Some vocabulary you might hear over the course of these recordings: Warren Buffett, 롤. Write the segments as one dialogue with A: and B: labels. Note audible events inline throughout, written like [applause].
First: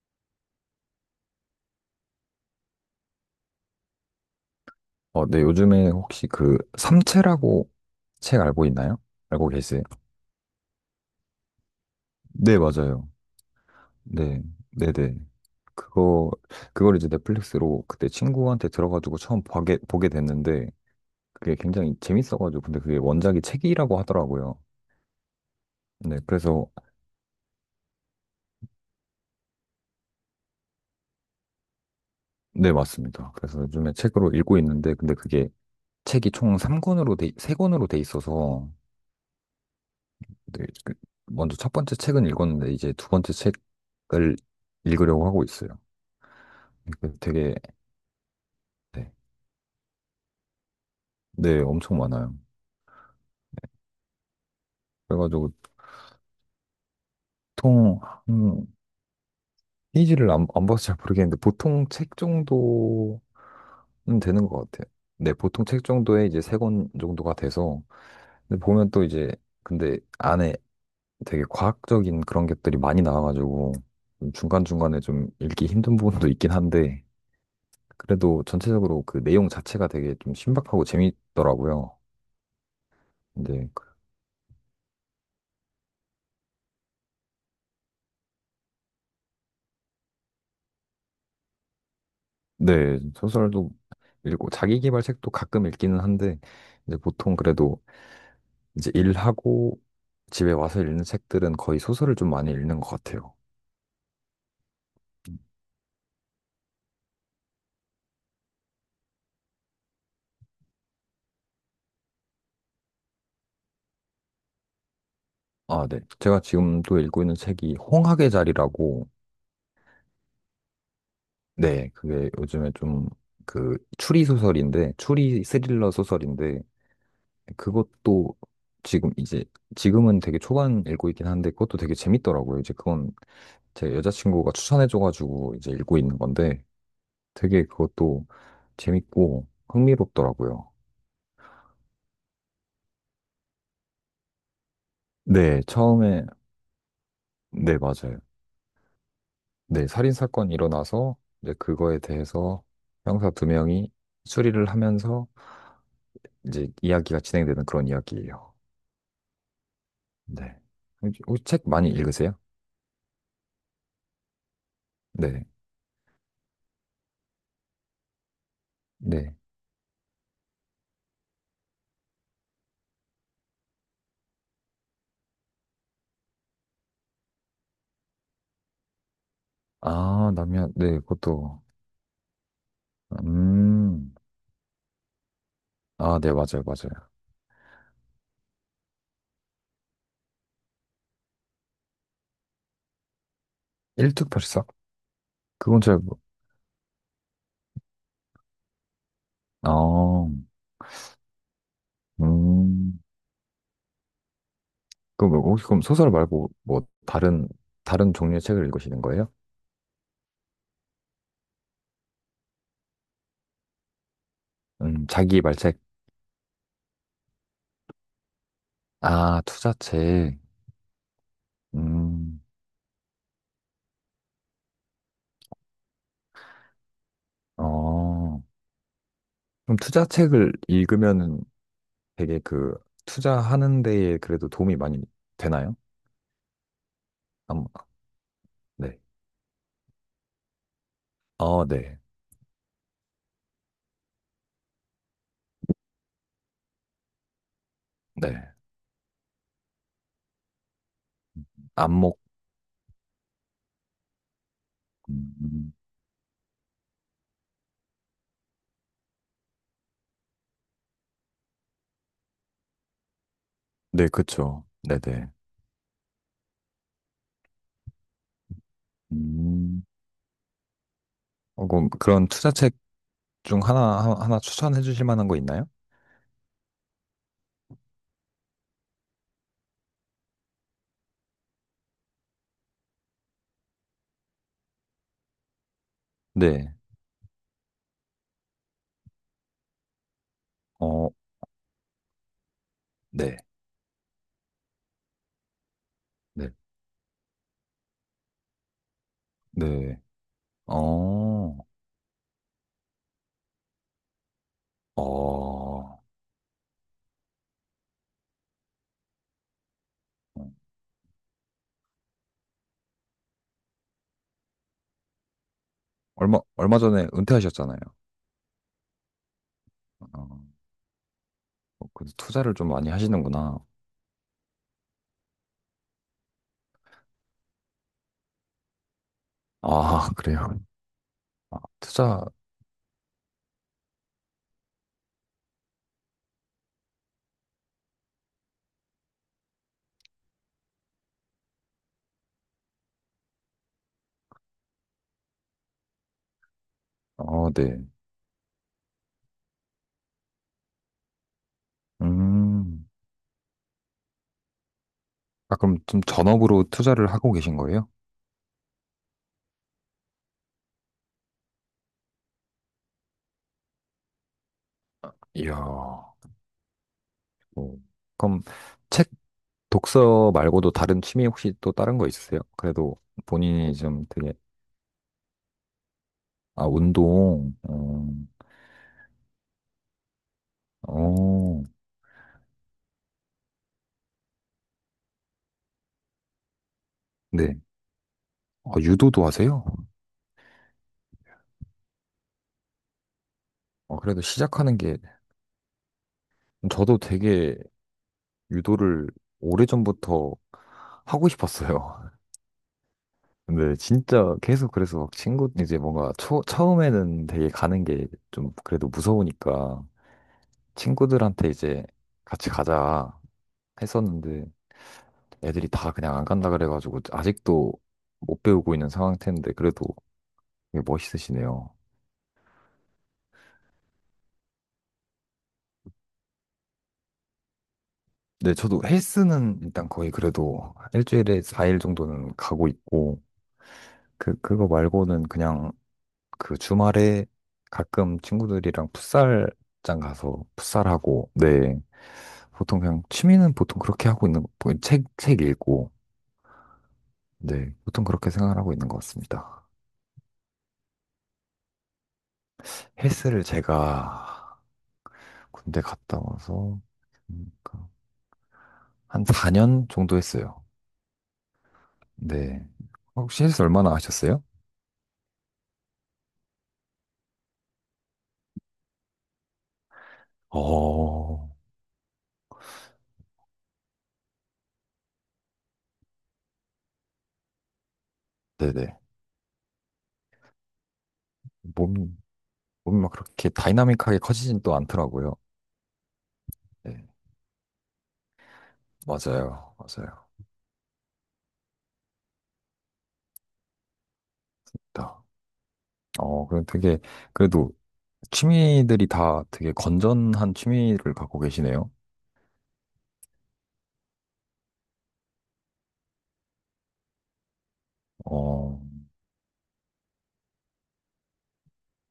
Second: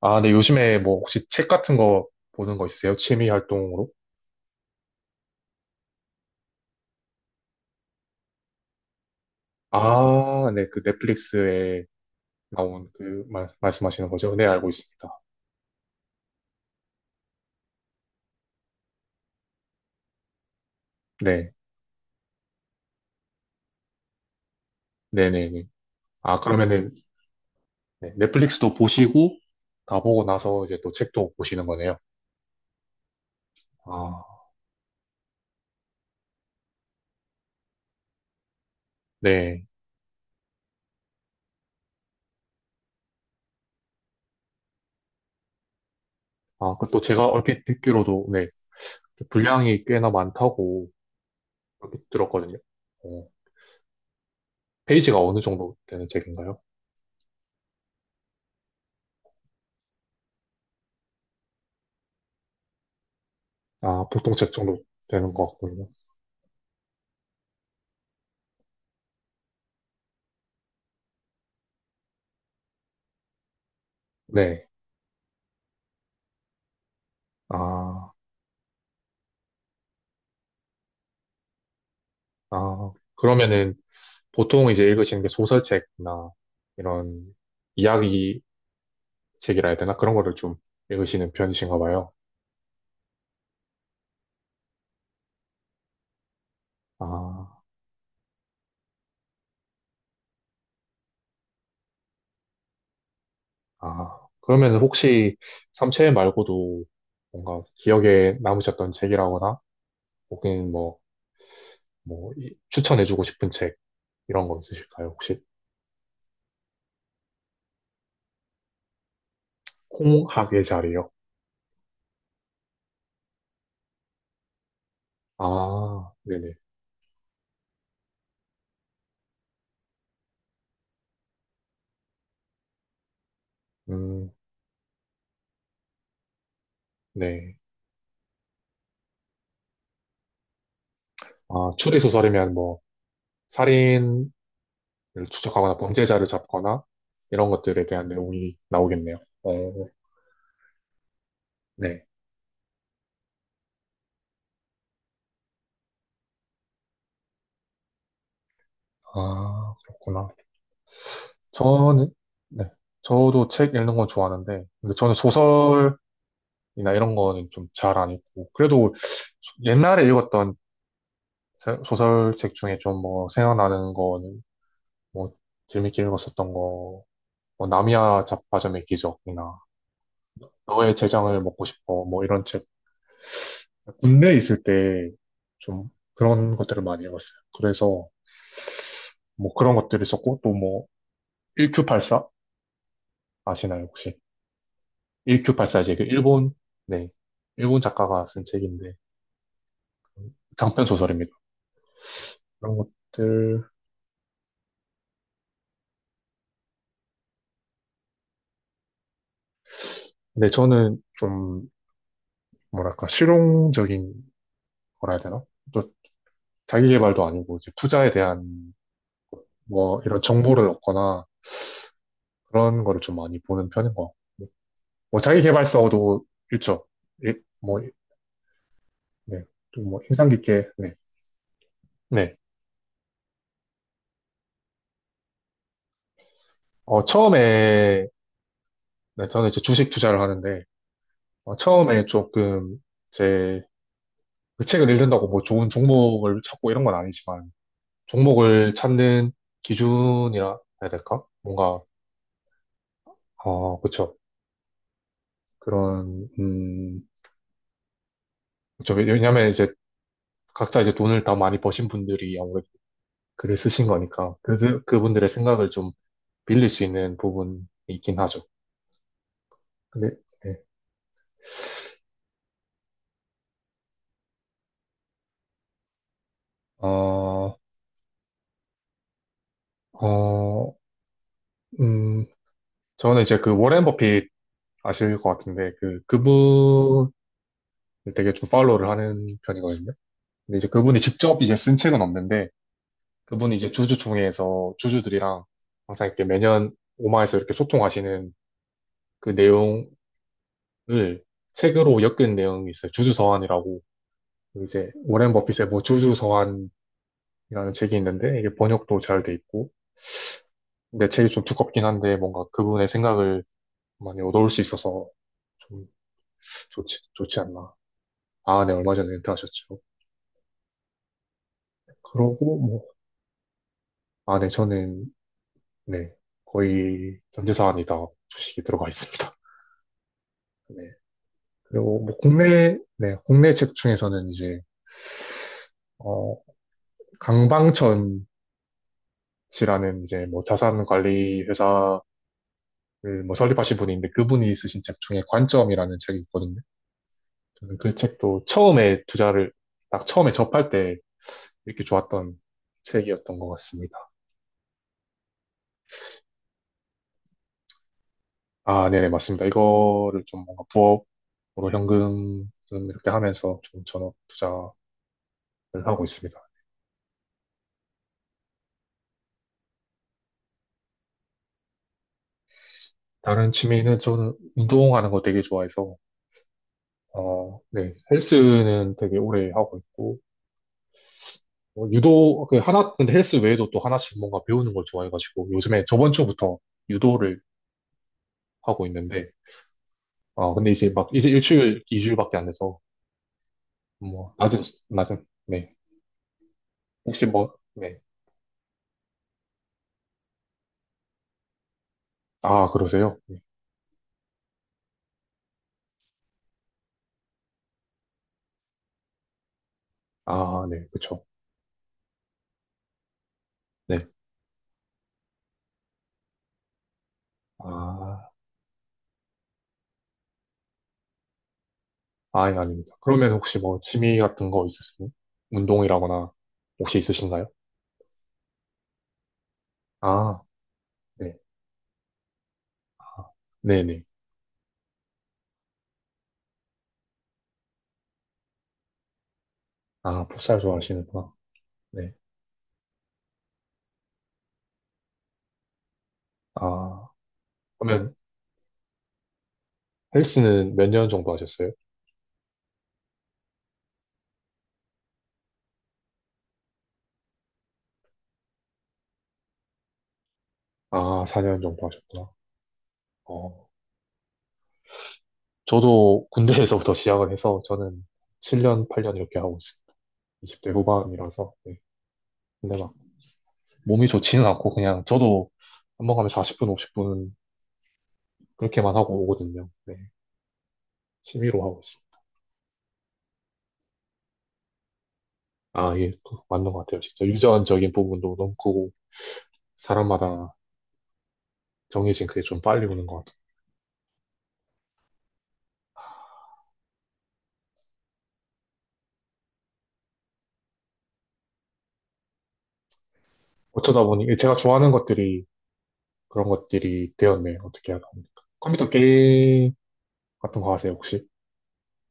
A: 아, 네, 요즘에 뭐 혹시 책 같은 거 보는 거 있으세요? 취미 활동으로?
B: 네, 요즘에 혹시 그 삼체라고 책 알고 있나요? 알고 계세요?
A: 아, 네, 그 넷플릭스에
B: 네,
A: 나온
B: 맞아요.
A: 그 말씀하시는 거죠?
B: 네,
A: 네, 알고
B: 네네.
A: 있습니다.
B: 그거, 그걸 이제 넷플릭스로 그때 친구한테 들어가지고 처음 보게 됐는데,
A: 네,
B: 그게 굉장히 재밌어가지고, 근데 그게 원작이 책이라고 하더라고요.
A: 네네네.
B: 네,
A: 아,
B: 그래서,
A: 그러면은, 네, 넷플릭스도 보시고, 다 보고 나서 이제 또 책도 보시는 거네요.
B: 네, 맞습니다. 그래서 요즘에 책으로
A: 아,
B: 읽고 있는데, 근데 그게 책이 총 3권으로 돼 있어서,
A: 네.
B: 네, 그 먼저 첫 번째 책은 읽었는데, 이제 두 번째 책을 읽으려고 하고 있어요.
A: 아, 그
B: 네,
A: 또
B: 그
A: 제가
B: 되게
A: 얼핏 듣기로도, 네,
B: 네,
A: 분량이 꽤나 많다고
B: 네, 엄청
A: 얼핏
B: 많아요.
A: 들었거든요. 어, 페이지가 어느
B: 그래가지고
A: 정도 되는 책인가요?
B: 보통 한 페이지를 안 봐서 잘 모르겠는데 보통 책 정도는
A: 아, 보통
B: 되는
A: 책
B: 것
A: 정도
B: 같아요.
A: 되는
B: 네,
A: 것
B: 보통
A: 같군요.
B: 책 정도에 이제 세 권 정도가 돼서 근데 보면 또 이제 근데 안에 되게 과학적인 그런 것들이 많이 나와가지고 좀
A: 네.
B: 중간중간에 좀 읽기 힘든 부분도 있긴 한데
A: 아.
B: 그래도 전체적으로 그 내용 자체가 되게 좀 신박하고 재밌더라고요.
A: 아,
B: 네,
A: 그러면은 보통 이제 읽으시는 게 소설책이나 이런 이야기 책이라 해야 되나? 그런 거를 좀 읽으시는 편이신가 봐요.
B: 네, 소설도 읽고 자기계발 책도 가끔 읽기는 한데 이제 보통
A: 아.
B: 그래도 이제 일하고 집에 와서 읽는 책들은 거의 소설을 좀 많이 읽는 것 같아요.
A: 아, 그러면은 혹시 삼체 말고도 뭔가 기억에 남으셨던 책이라거나 혹은 뭐, 뭐 추천해주고 싶은 책 이런 거 있으실까요? 혹시.
B: 아, 네. 제가 지금 또 읽고 있는 책이 홍학의 자리라고
A: 콩학의 자리요?
B: 네, 그게 요즘에 좀 그 추리 소설인데 추리 스릴러
A: 아, 네네.
B: 소설인데 그것도 지금 이제 지금은 되게 초반 읽고 있긴 한데 그것도 되게 재밌더라고요. 이제 그건 제
A: 음,
B: 여자친구가 추천해줘가지고 이제 읽고 있는 건데
A: 네.
B: 되게 그것도 재밌고 흥미롭더라고요.
A: 아, 추리소설이면 뭐 살인
B: 네,
A: 추적하거나
B: 처음에,
A: 범죄자를 잡거나 이런
B: 네,
A: 것들에 대한
B: 맞아요.
A: 내용이 나오겠네요. 어,
B: 네, 살인사건이 일어나서 이제 그거에
A: 네.
B: 대해서 형사 두 명이 수리를 하면서 이제 이야기가 진행되는 그런 이야기예요.
A: 아, 그렇구나.
B: 네. 혹시 책 많이
A: 저는,
B: 읽으세요?
A: 네. 저도 책 읽는 건 좋아하는데, 근데 저는
B: 네,
A: 소설이나 이런 거는 좀 잘 안 읽고, 그래도
B: 네.
A: 옛날에 읽었던 소설책 중에 좀 뭐 생각나는 거는, 뭐 재밌게 읽었었던 거, 뭐 나미야 잡화점의 기적이나
B: 아, 남면,
A: 너의
B: 네,
A: 재장을
B: 그것도,
A: 먹고 싶어, 뭐 이런 책.
B: 음,
A: 군대에 있을 때 좀
B: 아, 네,
A: 그런
B: 맞아요,
A: 것들을 많이
B: 맞아요.
A: 읽었어요. 그래서 뭐 그런 것들이 있었고, 또 뭐, 1Q84 아시나요, 혹시?
B: 일특별사?
A: 1 q 8
B: 그건
A: 4 이제
B: 잘,
A: 그
B: 모-
A: 일본, 네. 일본 작가가 쓴 책인데,
B: 아,
A: 장편 소설입니다. 그런
B: 음.
A: 것들.
B: 그럼 뭐 혹시 그럼 소설 말고 뭐 다른 종류의 책을 읽으시는 거예요?
A: 근데 저는 좀, 뭐랄까, 실용적인 거라 해야
B: 자기
A: 되나?
B: 말책.
A: 또 자기 개발도 아니고, 이제 투자에 대한
B: 아,
A: 뭐 이런
B: 투자책.
A: 정보를 얻거나
B: 음,
A: 그런 거를 좀 많이 보는 편인 것 같고. 뭐 자기 개발서도 있죠. 예, 뭐,
B: 어.
A: 네.
B: 그럼
A: 또뭐 인상
B: 투자책을
A: 깊게, 네.
B: 읽으면은
A: 네.
B: 되게 그 투자하는 데에 그래도 도움이 많이 되나요?
A: 어,
B: 암,
A: 처음에,
B: 네.
A: 네, 저는 이제 주식 투자를 하는데, 어,
B: 어, 네.
A: 처음에 조금 제, 그 책을 읽는다고 뭐 좋은 종목을 찾고 이런 건 아니지만,
B: 네.
A: 종목을 찾는 기준이라 해야 될까? 뭔가,
B: 안목.
A: 그쵸,
B: 음,
A: 그런, 그쵸. 왜냐면 이제 각자 이제 돈을 다 많이 버신 분들이 아무래도 글을 쓰신
B: 네,
A: 거니까
B: 그쵸.
A: 그
B: 네네.
A: 그분들의 생각을 좀 빌릴 수 있는 부분이 있긴 하죠.
B: 음,
A: 근데, 네.
B: 그럼 그런 투자책 중 하나 추천해 주실 만한 거 있나요?
A: 어, 어, 음, 저는 이제 그 워렌 버핏 아실 것 같은데, 그
B: 네.
A: 그분 되게 좀 팔로우를 하는 편이거든요. 근데 이제 그분이
B: 어,
A: 직접 이제 쓴 책은 없는데,
B: 네.
A: 그분이 이제 주주총회에서 주주들이랑 항상 이렇게
B: 네.
A: 매년 오마에서 이렇게 소통하시는 그 내용을
B: 네. 어.
A: 책으로 엮은 내용이 있어요. 주주 서한이라고, 이제 워렌 버핏의 뭐
B: 어,
A: 주주 서한이라는 책이 있는데, 이게 번역도 잘 돼 있고, 근데 책이 좀 두껍긴 한데, 뭔가 그분의 생각을 많이 얻어올 수 있어서 좀
B: 얼마
A: 좋지
B: 전에
A: 좋지 않나.
B: 은퇴하셨잖아요.
A: 아, 네, 얼마 전에 은퇴하셨죠.
B: 어, 그래서 투자를
A: 그러고
B: 좀
A: 뭐,
B: 많이 하시는구나.
A: 아, 네, 저는, 네, 거의 전재산이 다 주식이 들어가 있습니다.
B: 아, [laughs] 그래요.
A: [laughs] 네,
B: 아,
A: 그리고 뭐
B: 투자,
A: 국내, 네, 국내 책 중에서는 이제 어, 강방천씨라는 이제 뭐 자산 관리 회사를 뭐 설립하신 분이 있는데, 그분이 쓰신 책 중에 관점이라는 책이 있거든요.
B: 어,
A: 저는
B: 네.
A: 그 책도 처음에 투자를 딱 처음에 접할 때 이렇게 좋았던
B: 음,
A: 책이었던 것 같습니다.
B: 아, 그럼 좀 전업으로 투자를 하고 계신 거예요?
A: 아, 네네, 맞습니다. 이거를 좀 뭔가 부업으로 현금 좀 이렇게 하면서 좀 전업 투자를
B: 이야,
A: 하고
B: 어,
A: 있습니다.
B: 그럼 책 독서 말고도 다른 취미 혹시 또 다른 거 있으세요? 그래도
A: 다른
B: 본인이
A: 취미는
B: 좀 되게,
A: 저는 운동하는 거 되게 좋아해서,
B: 아, 운동,
A: 어, 네, 헬스는 되게 오래 하고 있고,
B: 어,
A: 유도, 그 하나, 근데 헬스 외에도 또 하나씩 뭔가 배우는 걸 좋아해가지고, 요즘에 저번 주부터 유도를
B: 네. 아,
A: 하고
B: 유도도
A: 있는데,
B: 하세요?
A: 근데 이제 막, 이제 일주일, 이주일밖에 안 돼서,
B: 그래도
A: 뭐, 낮은,
B: 시작하는 게,
A: 낮은, 네.
B: 저도
A: 혹시 뭐,
B: 되게
A: 네.
B: 유도를 오래전부터 하고 싶었어요.
A: 아, 그러세요? 네.
B: [laughs] 근데 진짜 계속 그래서 막 친구 이제 뭔가 처음에는 되게 가는 게 좀 그래도 무서우니까
A: 아, 네, 그쵸.
B: 친구들한테 이제 같이 가자
A: 네.
B: 했었는데 애들이 다 그냥 안 간다 그래가지고 아직도
A: 아,
B: 못 배우고 있는 상태인데 그래도 되게 멋있으시네요.
A: 예, 아닙니다. 그러면 혹시 뭐, 취미 같은 거 있으세요? 운동이라거나, 혹시 있으신가요?
B: 네, 저도 헬스는 일단 거의
A: 아,
B: 그래도
A: 네.
B: 일주일에 4일 정도는 가고 있고
A: 네네.
B: 그거 말고는 그냥 그 주말에 가끔 친구들이랑 풋살장
A: 아,
B: 가서
A: 풋살
B: 풋살하고,
A: 좋아하시는구나.
B: 네.
A: 네.
B: 보통 그냥 취미는 보통 그렇게 하고 있는, 뭐 책 읽고,
A: 아,
B: 네. 보통
A: 그러면
B: 그렇게 생각을 하고 있는 것 같습니다.
A: 헬스는 몇 년 정도 하셨어요?
B: 헬스를 제가 군대 갔다 와서, 그러니까 한 4년 정도 했어요.
A: 아, 4년 정도 하셨구나.
B: 네. 혹시 헬스
A: 어,
B: 얼마나 하셨어요?
A: 저도 군대에서부터 [laughs] 시작을 해서 저는 7년, 8년 이렇게 하고 있어요. 20대
B: 어,
A: 후반이라서. 네. 근데 막 몸이 좋지는 않고 그냥 저도 한 번 가면 40분, 50분 그렇게만
B: 네네.
A: 하고 오거든요. 네. 취미로 하고 있어요.
B: 몸이, 몸이 막 그렇게 다이나믹하게 커지진 또 않더라고요.
A: 아, 예, 또 맞는 것 같아요.
B: 네.
A: 진짜 유전적인 부분도 너무 크고,
B: 맞아요. 맞아요.
A: 사람마다 정해진 그게 좀 빨리 오는 것 같아요.
B: 그럼 되게, 그래도 취미들이 다 되게 건전한 취미를 갖고 계시네요.
A: 어쩌다 보니 제가 좋아하는 것들이 그런 것들이 되었네. 어떻게 하다 보니까.
B: 어,
A: 컴퓨터 게임 같은 거 하세요, 혹시?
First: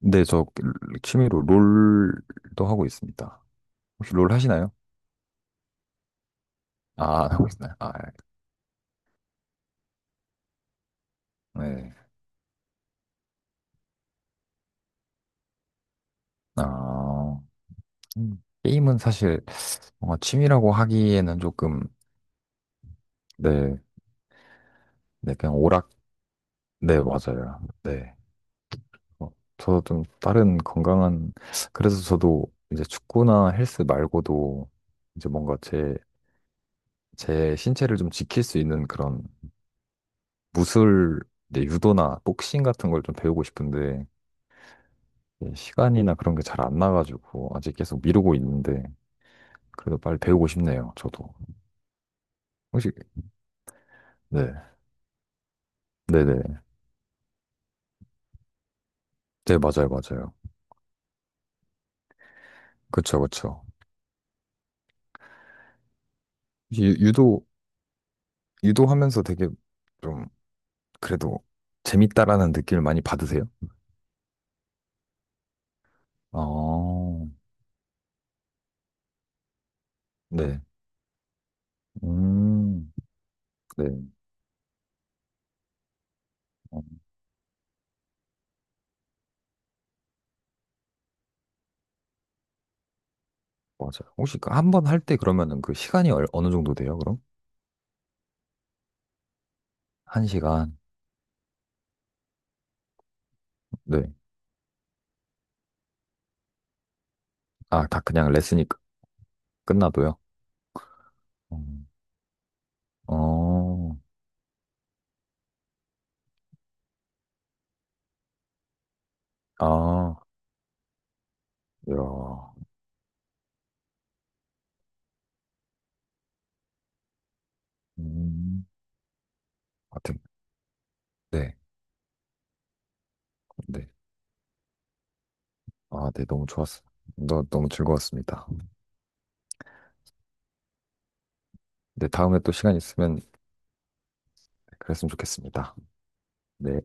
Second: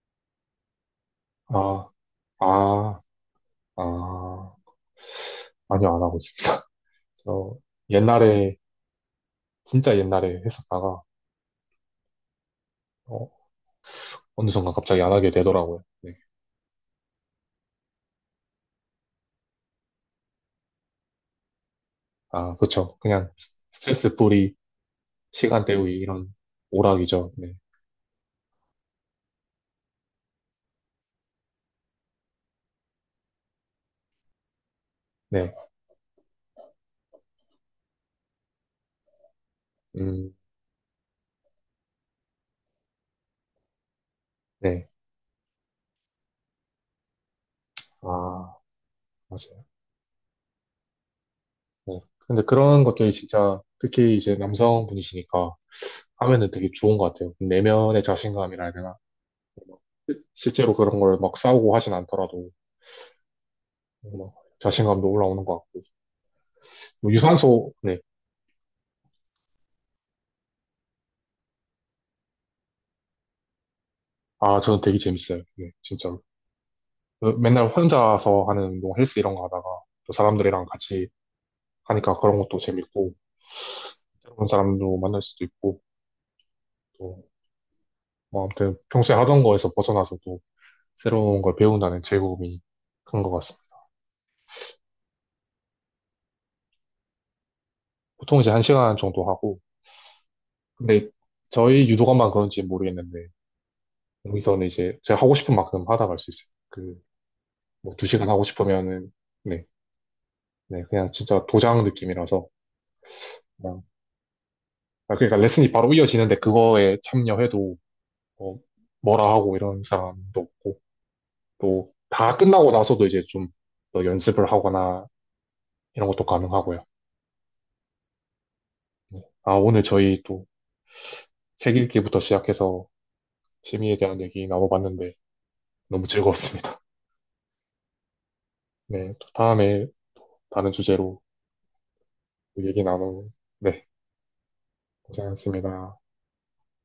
B: 근데 저 그 취미로
A: 아,
B: 롤도 하고
A: 아,
B: 있습니다. 혹시 롤
A: 아.
B: 하시나요?
A: 아니요, 안 하고 있습니다.
B: 아,
A: [laughs]
B: 안 하고
A: 저
B: 있나요? 아,
A: 옛날에, 진짜 옛날에 했었다가,
B: 예. 네.
A: 어, 어느 순간 갑자기 안 하게 되더라고요. 네.
B: 아, 게임은 사실 뭔가 취미라고 하기에는 조금,
A: 아, 그쵸. 그냥
B: 네,
A: 스트레스 풀이,
B: 네, 그냥
A: 시간
B: 오락,
A: 때우기, 이런
B: 네,
A: 오락이죠. 네.
B: 맞아요. 네. 어, 저도 좀 다른 건강한, 그래서 저도 이제 축구나 헬스 말고도 이제
A: 네.
B: 뭔가 제 신체를 좀 지킬 수 있는 그런
A: 음,
B: 무술, 이제 유도나 복싱 같은 걸 좀 배우고 싶은데
A: 네.
B: 예, 시간이나 그런 게 잘 안 나가지고 아직 계속 미루고
A: 아,
B: 있는데
A: 맞아요.
B: 그래도 빨리 배우고 싶네요. 저도
A: 네. 근데 그런
B: 혹시
A: 것들이 진짜, 특히 이제
B: 네,
A: 남성분이시니까 하면은
B: 네네,
A: 되게 좋은 것 같아요. 내면의 자신감이라 해야 되나?
B: 네 맞아요, 맞아요.
A: 실제로 그런 걸 막 싸우고 하진 않더라도
B: 그쵸, 그쵸.
A: 막 자신감도 올라오는 것 같고,
B: 유,
A: 뭐
B: 유도
A: 유산소, 네.
B: 유도하면서 되게 좀 그래도 재밌다라는 느낌을 많이 받으세요?
A: 아, 저는 되게 재밌어요. 네, 진짜로.
B: 아,
A: 맨날 혼자서 하는 운동, 헬스 이런 거 하다가 또
B: 네,
A: 사람들이랑 같이 하니까 그런 것도
B: 음,
A: 재밌고,
B: 네,
A: 새로운 사람도 만날 수도 있고,
B: 어,
A: 또 뭐 아무튼 평소에 하던 거에서 벗어나서 또 새로운 걸 배운다는 즐거움이 큰 것 같습니다.
B: 맞아요. 혹시 그 한번 할 때 그러면은 그 시간이 어느 정도 돼요, 그럼?
A: 보통 이제 1시간 정도 하고,
B: 한 시간.
A: 근데 저희 유도관만 그런지 모르겠는데
B: 네.
A: 여기서는 이제 제가 하고 싶은 만큼 하다 갈 수 있어요. 그,
B: 아,
A: 뭐
B: 다
A: 2시간
B: 그냥
A: 하고
B: 레슨이
A: 싶으면은, 네,
B: 끝나도요?
A: 네, 그냥 진짜 도장
B: 음.
A: 느낌이라서. 그냥,
B: 어,
A: 아, 그러니까 레슨이 바로 이어지는데 그거에 참여해도 뭐 뭐라 하고 이런
B: 아,
A: 사람도 없고, 또 다
B: 야,
A: 끝나고 나서도 이제 좀 더 연습을 하거나 이런 것도 가능하고요.
B: 음,
A: 네. 아, 오늘
B: 하여튼,
A: 저희 또
B: 네,
A: 책 읽기부터 시작해서
B: 네.
A: 취미에 대한 얘기 나눠봤는데 너무
B: 아, 네, 너무
A: 즐거웠습니다.
B: 좋았어. 너무 즐거웠습니다.
A: 네, 또 다음에 다른 주제로
B: 네, 다음에 또 시간
A: 얘기
B: 있으면
A: 나누, 네,
B: 그랬으면 좋겠습니다.
A: 고생하셨습니다.
B: 네.